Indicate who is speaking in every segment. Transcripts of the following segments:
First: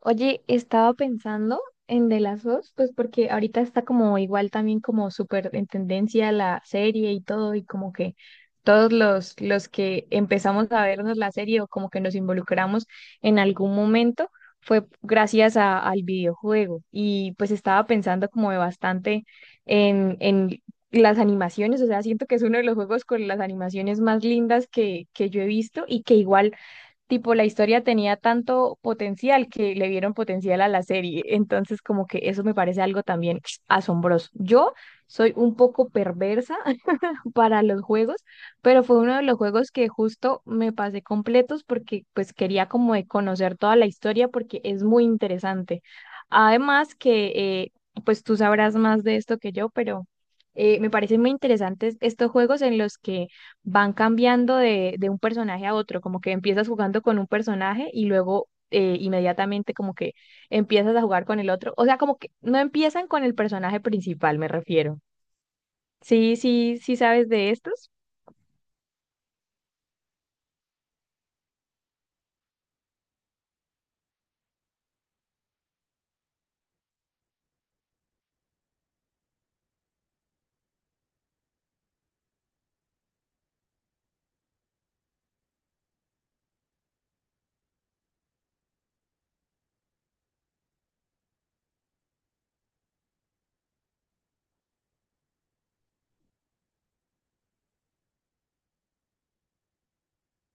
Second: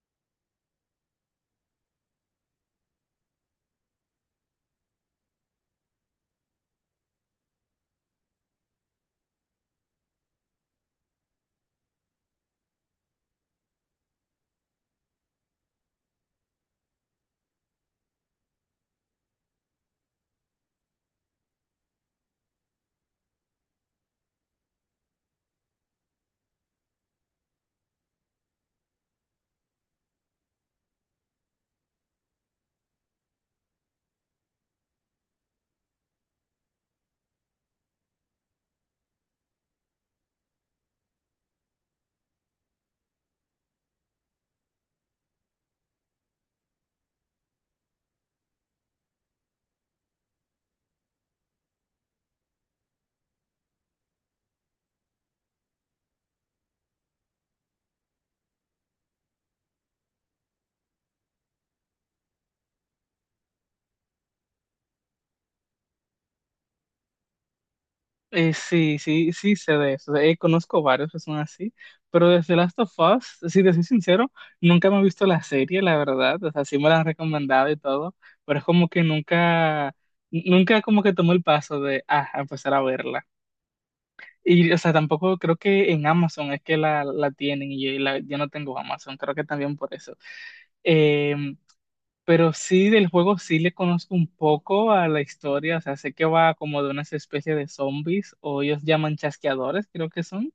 Speaker 1: Oye, estaba pensando en de las dos, pues porque ahorita está como igual también como súper en tendencia la serie y todo, y como que todos los que empezamos a vernos la serie o como que nos involucramos en algún momento fue gracias al videojuego. Y pues estaba pensando como de bastante en las animaciones, o sea, siento que es uno de los juegos con las animaciones más lindas que yo he visto y que igual tipo la historia tenía tanto potencial que le dieron potencial a la serie. Entonces, como que eso me parece algo también asombroso. Yo soy un poco perversa para los juegos, pero fue uno de los juegos que justo me pasé completos porque pues quería como de conocer toda la historia porque es muy interesante. Además que pues tú sabrás más de esto que yo, pero me parecen muy interesantes estos juegos en los que van cambiando de un personaje a otro, como que empiezas jugando con un personaje y luego inmediatamente como que empiezas a jugar con el otro, o sea, como que no empiezan con el personaje principal, me refiero. Sí, sí, sí sabes de estos.
Speaker 2: Sí, sí, sí sé de eso. Conozco varios que son así, pero desde Last of Us, si te soy sincero, nunca me he visto la serie, la verdad. O sea, sí me la han recomendado y todo, pero es como que nunca como que tomé el paso de, ah, a empezar a verla. Y, o sea, tampoco creo que en Amazon es que la tienen y yo, yo no tengo Amazon, creo que también por eso. Em, pero sí, del juego sí le conozco un poco a la historia, o sea, sé que va como de unas especies de zombies, o ellos llaman chasqueadores, creo que son,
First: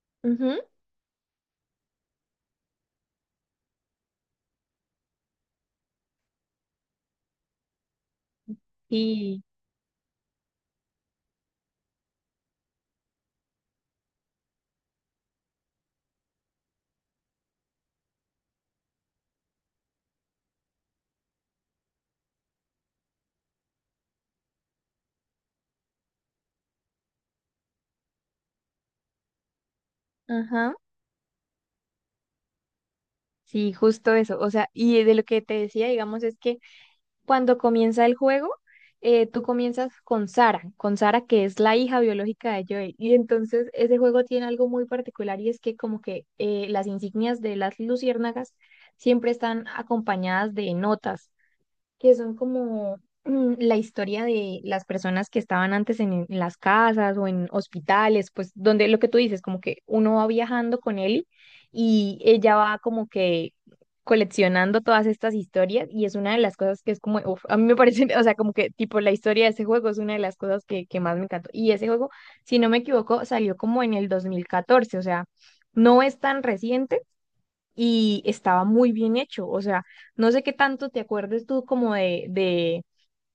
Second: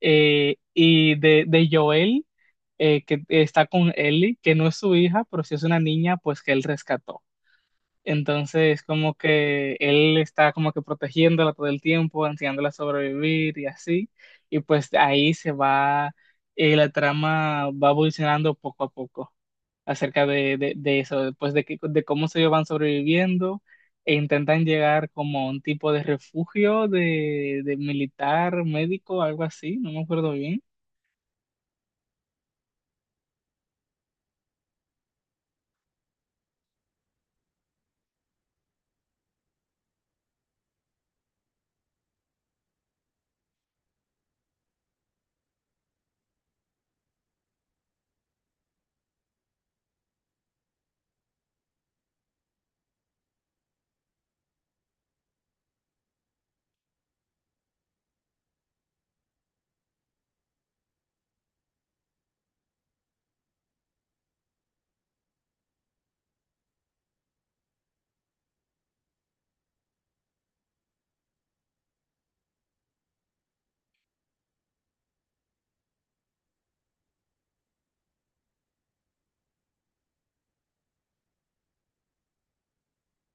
Speaker 2: eh,
Speaker 1: Ujú.
Speaker 2: y de, de Joel, que está con Ellie, que no es su hija, pero sí es una niña, pues que él rescató. Entonces, como
Speaker 1: Y,
Speaker 2: que él está como que protegiéndola todo el tiempo, enseñándola a sobrevivir y así, y pues ahí se va, la trama va evolucionando poco a poco acerca de eso, pues de cómo ellos van sobreviviendo e intentan llegar como a un tipo de refugio de militar, médico, algo así, no me acuerdo bien.
Speaker 1: ajá, sí, justo eso. O sea, y de lo que te decía, digamos, es que cuando comienza el juego, tú comienzas con Sara que es la hija biológica de Joel. Y entonces ese juego tiene algo muy particular y es que como que las insignias de las luciérnagas siempre están acompañadas de notas, que son como la historia de las personas que estaban antes en las casas o en hospitales, pues donde lo que tú dices, como que uno va viajando con él y ella va como que coleccionando todas estas historias y es una de las cosas que es como, uf, a mí me parece, o sea, como que tipo la historia de ese juego es una de las cosas que más me encantó. Y ese juego, si no me equivoco, salió como en el 2014, o sea, no es tan reciente y estaba muy bien hecho. O sea, no sé qué tanto te acuerdes tú como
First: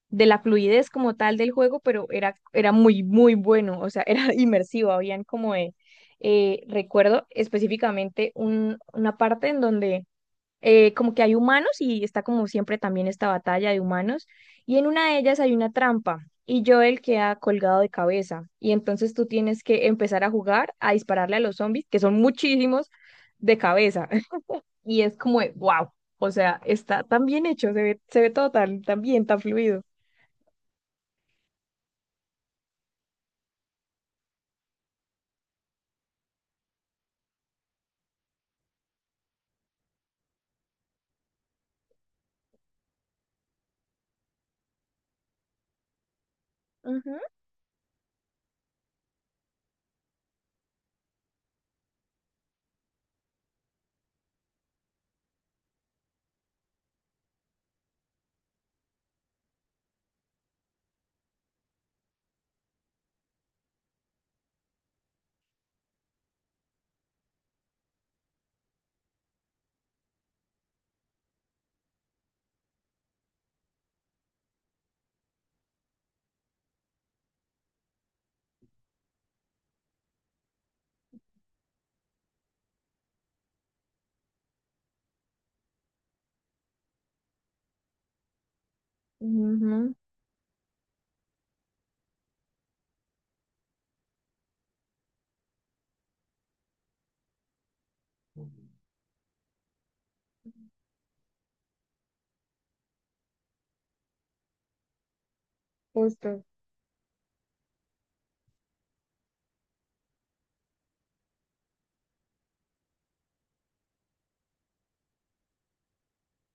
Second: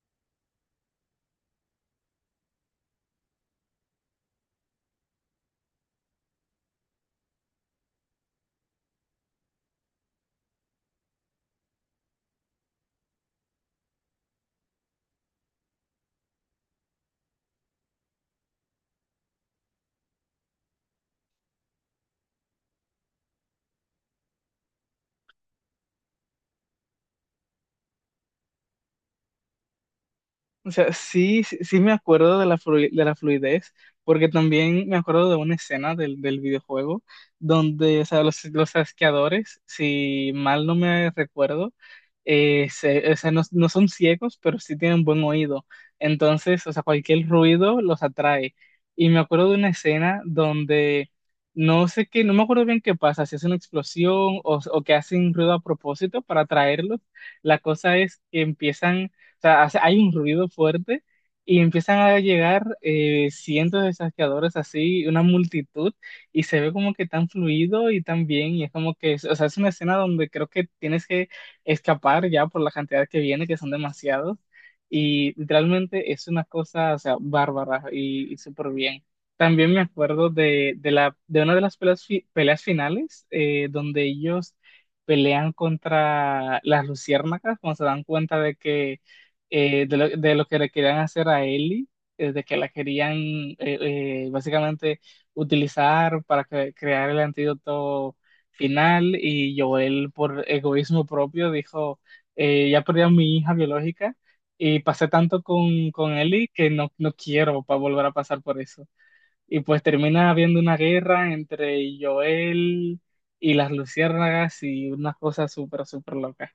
Speaker 1: de la fluidez como tal del juego, pero era muy, muy bueno. O sea, era inmersivo. Habían como de, recuerdo específicamente una parte en donde como que hay humanos y está como siempre también esta batalla de humanos. Y en una de ellas hay una trampa. Y Joel queda colgado de cabeza. Y entonces tú tienes que empezar a jugar, a dispararle a los zombies, que son muchísimos, de cabeza, y es como de, wow, o sea, está tan bien hecho, se ve todo tan, tan bien, tan fluido.
Speaker 2: O sea, sí, sí, sí me acuerdo de de la fluidez, porque también me acuerdo de una escena del videojuego donde, o sea, los asqueadores, si mal no me recuerdo, o sea, no, no son ciegos, pero sí tienen buen oído. Entonces, o sea,
Speaker 1: Ujú,
Speaker 2: cualquier ruido los atrae. Y me acuerdo de una escena donde no sé qué, no me acuerdo bien qué pasa, si es una explosión o que hacen ruido a propósito para atraerlos. La cosa es que empiezan, o sea, hay un ruido fuerte y empiezan a llegar cientos de saqueadores así, una multitud, y se ve como que tan fluido y tan bien, y es como que, o sea, es una escena donde creo que tienes que escapar ya por la cantidad que viene, que son demasiados, y literalmente es una cosa, o sea, bárbara y súper bien. También me acuerdo de una de las peleas, peleas finales, donde ellos pelean contra las luciérnagas, cuando se dan cuenta de que eh,
Speaker 1: ujú,
Speaker 2: de, lo, de lo que le querían hacer a Ellie, de que la querían básicamente utilizar para crear el antídoto final. Y Joel por egoísmo propio dijo, ya perdí a mi hija biológica y pasé tanto con
Speaker 1: justo.
Speaker 2: Ellie que no, no quiero volver a pasar por eso. Y pues termina habiendo una guerra entre Joel y las luciérnagas y unas cosas súper, súper locas.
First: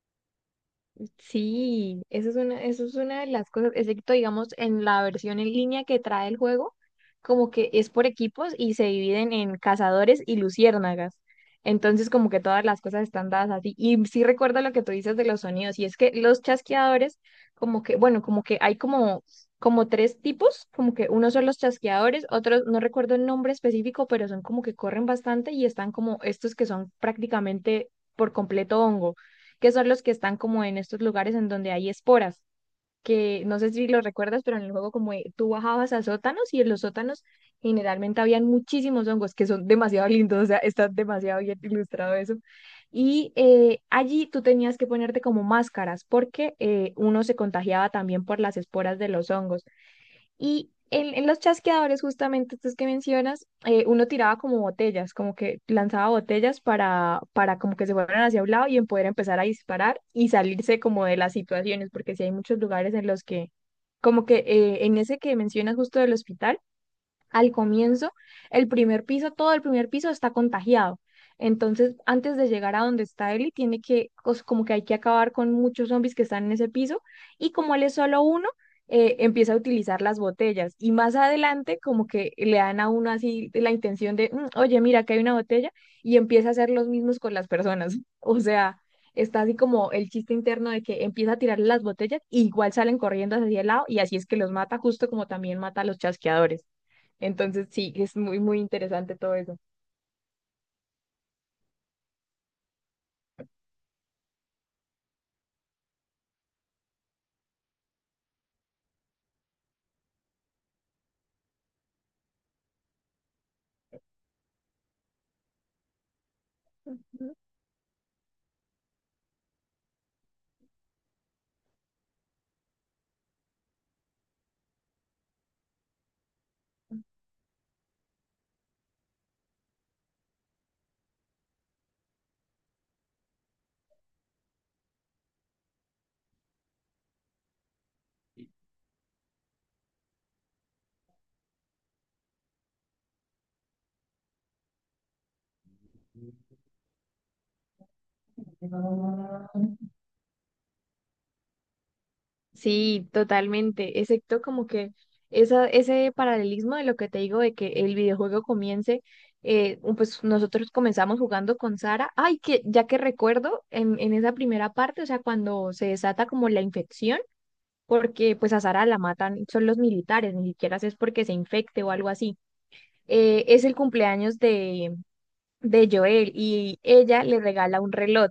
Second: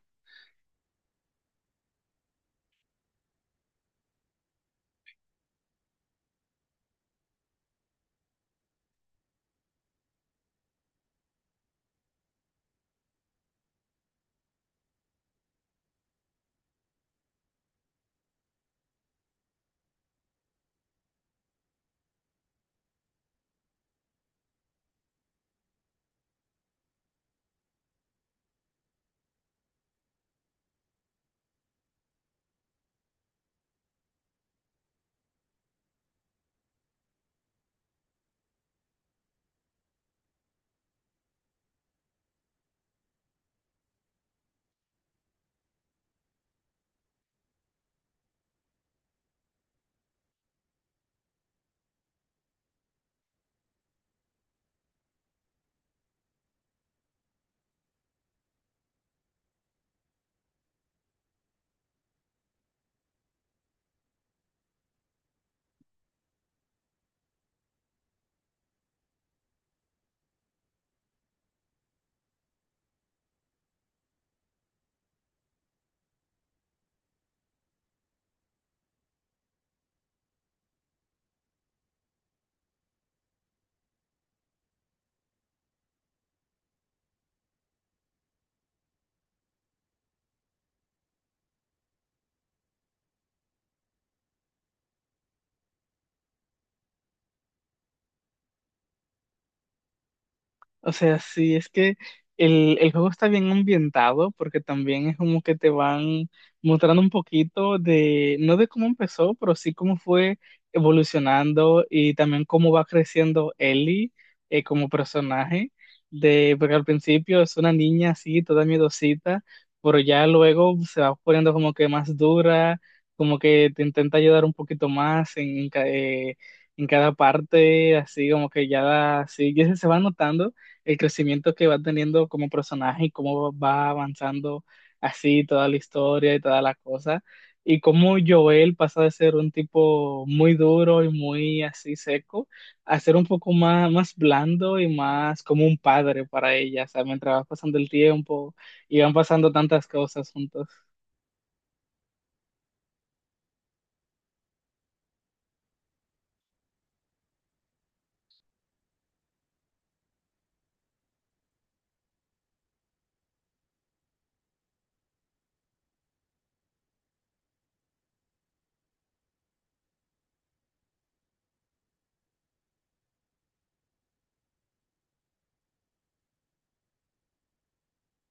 Speaker 1: Sí, eso es una de las cosas, excepto digamos en la versión en línea que trae el juego, como que es por equipos y se dividen en cazadores y luciérnagas. Entonces como que todas las cosas están dadas así. Y sí recuerda lo que tú dices de los sonidos, y es que los chasqueadores, como que, bueno, como que hay como tres tipos, como que unos son los chasqueadores, otros, no recuerdo el nombre específico, pero son como que corren bastante y están como estos que son prácticamente por completo hongo, que son los que están como en estos lugares en donde hay esporas, que no sé si lo recuerdas, pero en el juego como tú bajabas a sótanos y en los sótanos generalmente habían muchísimos hongos que son demasiado lindos, o sea, está demasiado bien ilustrado eso. Y allí tú tenías que ponerte como máscaras porque uno se contagiaba también por las esporas de los hongos. Y en los chasqueadores, justamente estos que mencionas, uno tiraba como botellas, como que lanzaba botellas para como que se fueran hacia un lado y en poder empezar a disparar y salirse como de las situaciones, porque sí hay muchos lugares en los que, como que en ese que mencionas justo del hospital, al comienzo, el primer piso, todo el primer piso está contagiado. Entonces, antes de llegar a donde está Ellie, tiene que, como que hay que acabar con muchos zombies que están en ese piso. Y como él es solo uno, empieza a utilizar las botellas. Y más adelante, como que le dan a uno así la intención de, "Mm, oye, mira, acá hay una botella". Y empieza a hacer los mismos con las personas. O sea, está así como el chiste interno de que empieza a tirar las botellas y igual salen corriendo hacia el lado. Y así es que los mata, justo como también mata a los chasqueadores. Entonces sí, es muy, muy interesante todo eso.
Speaker 2: O sea, sí, es que el juego está bien ambientado porque también es como que te van mostrando un poquito de, no de cómo empezó, pero sí cómo fue evolucionando y también cómo va creciendo Ellie, como personaje, de, porque al principio es una niña así, toda miedosita, pero ya luego se va poniendo como que más dura, como que te intenta ayudar un poquito más en cada parte, así como que ya, así, y eso se va notando el crecimiento que va teniendo como personaje y cómo va avanzando así toda la historia y toda la cosa. Y cómo Joel pasa de ser un tipo muy duro y muy así seco a ser un poco más, más blando y más como un padre para ella. O sea, mientras va pasando el tiempo y van pasando tantas cosas juntos.
Speaker 1: Sí, totalmente, excepto como que esa, ese paralelismo de lo que te digo de que el videojuego comience, pues nosotros comenzamos jugando con Sara, ay, que ya que recuerdo en esa primera parte, o sea, cuando se desata como la infección, porque pues a Sara la matan, son los militares, ni siquiera es porque se infecte o algo así. Es el cumpleaños de Joel y ella le regala un reloj,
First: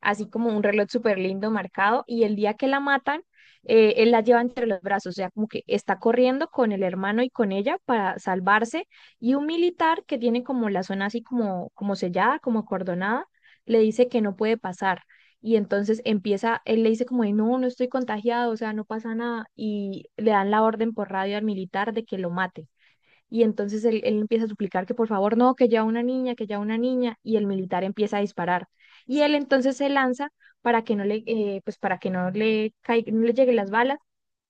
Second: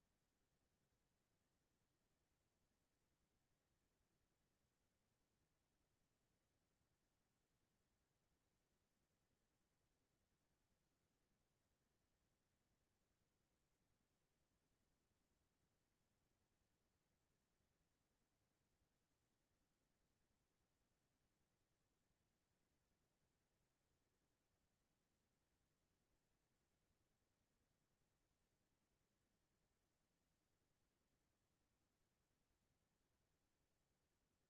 Speaker 1: así como un reloj súper lindo marcado, y el día que la matan, él la lleva entre los brazos, o sea, como que está corriendo con el hermano y con ella para salvarse, y un militar que tiene como la zona así como, como sellada, como acordonada, le dice que no puede pasar. Y entonces empieza, él le dice como, de, no, no estoy contagiado, o sea, no pasa nada. Y le dan la orden por radio al militar de que lo mate. Y entonces él empieza a suplicar que por favor no, que ya una niña, que ya una niña, y el militar empieza a disparar. Y él entonces se lanza para que no le, pues para que no le, no le lleguen las balas,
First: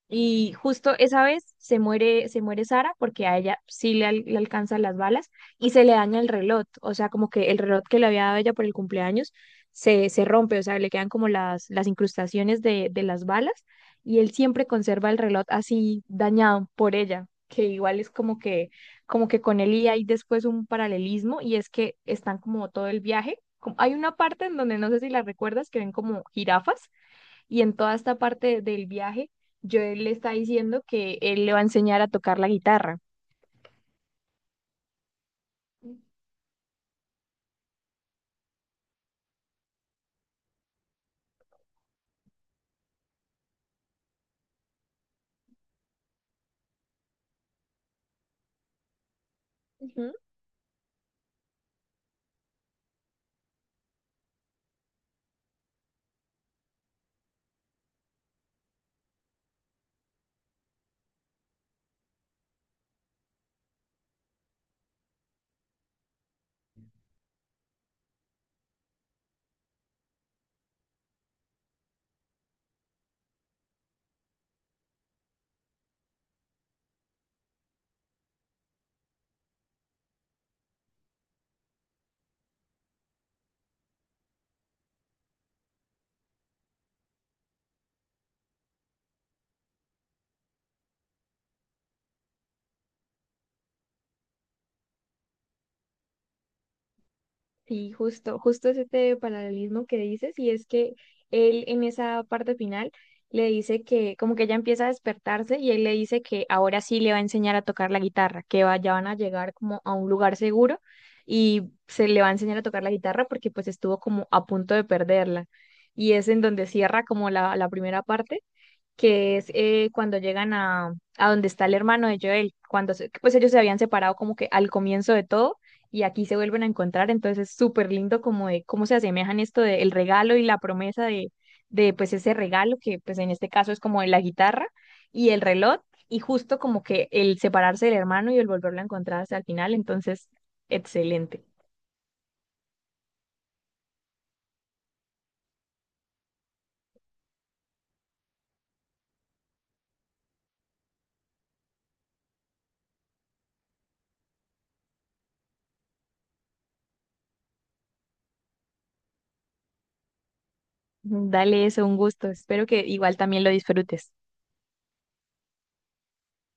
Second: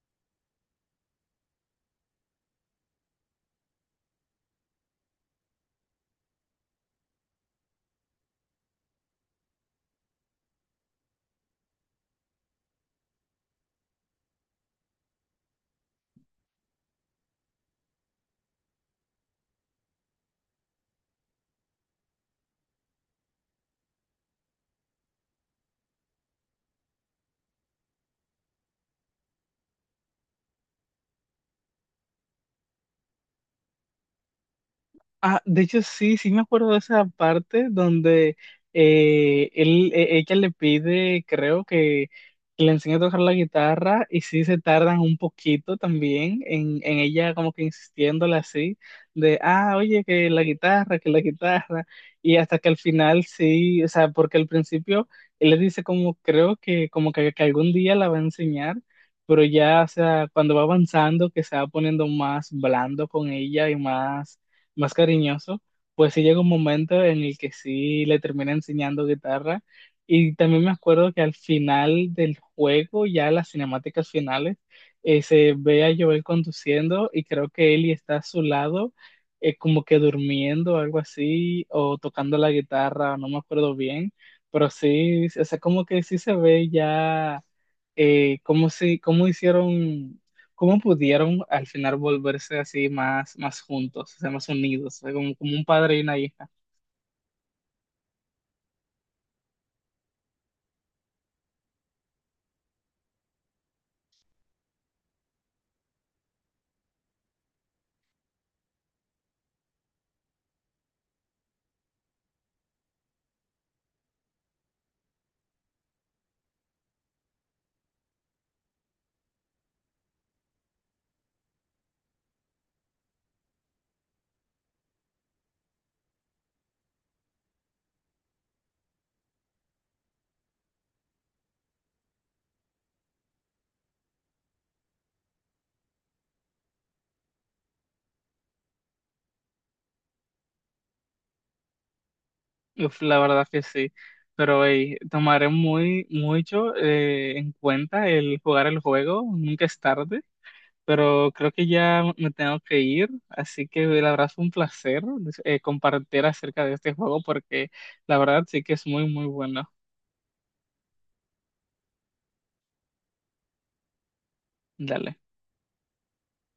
Speaker 1: y justo esa vez se muere Sara porque a ella sí le, le alcanzan las balas y se le daña el reloj. O sea, como que el reloj que le había dado ella por el cumpleaños se rompe, o sea, le quedan como las incrustaciones de las balas, y él siempre conserva el reloj así dañado por ella, que igual es como que con él, y hay después un paralelismo y es que están como todo el viaje. Como, hay una parte en donde no sé si la recuerdas que ven como jirafas, y en toda esta parte del viaje, Joel le está diciendo que él le va a enseñar a tocar la guitarra.
Speaker 2: Ah, de hecho sí, sí me acuerdo de esa parte donde ella le pide, creo que le enseñe a tocar la guitarra y sí se tardan un poquito también en ella como que insistiéndole así, de, ah, oye,
Speaker 1: Ujú.
Speaker 2: que la guitarra, y hasta que al final sí, o sea, porque al principio él le dice como, creo que como que algún día la va a enseñar. Pero ya, o sea, cuando va avanzando, que se va poniendo más blando con ella y más cariñoso, pues sí llega un momento en el que sí le termina enseñando guitarra. Y también me acuerdo que al final del juego, ya las cinemáticas finales, se ve a Joel conduciendo y creo que Ellie está a su lado, como que durmiendo, algo así, o tocando la guitarra, no me acuerdo bien, pero sí, o sea, como que sí se ve ya cómo, si, ¿cómo hicieron, cómo pudieron al final volverse así más, más juntos, o sea, más unidos, o sea, como, como un padre y una hija?
Speaker 1: Sí, justo, justo es este paralelismo que dices, y es que él en esa parte final le dice que como que ella empieza a despertarse y él le dice que ahora sí le va a enseñar a tocar la guitarra, que ya van a llegar como a un lugar seguro y se le va a enseñar a tocar la guitarra porque pues estuvo como a punto de perderla. Y es en donde cierra como la primera parte, que es cuando llegan a donde está el hermano de Joel, cuando pues ellos se habían separado como que al comienzo de todo y aquí se vuelven a encontrar, entonces es súper lindo como de cómo se asemejan esto del regalo y la promesa de pues ese regalo que pues en este caso es como de la guitarra y el reloj, y justo como que el separarse del hermano y el volverlo a encontrar hasta el final, entonces excelente.
Speaker 2: Uf, la verdad que sí. Pero hey, tomaré muy mucho en cuenta el jugar el juego, nunca es tarde, pero creo que ya me tengo que ir, así que la verdad fue un placer compartir acerca de este juego porque la verdad sí que es muy, muy bueno.
Speaker 1: Dale eso, un gusto, espero que igual también lo disfrutes.
Speaker 2: Dale.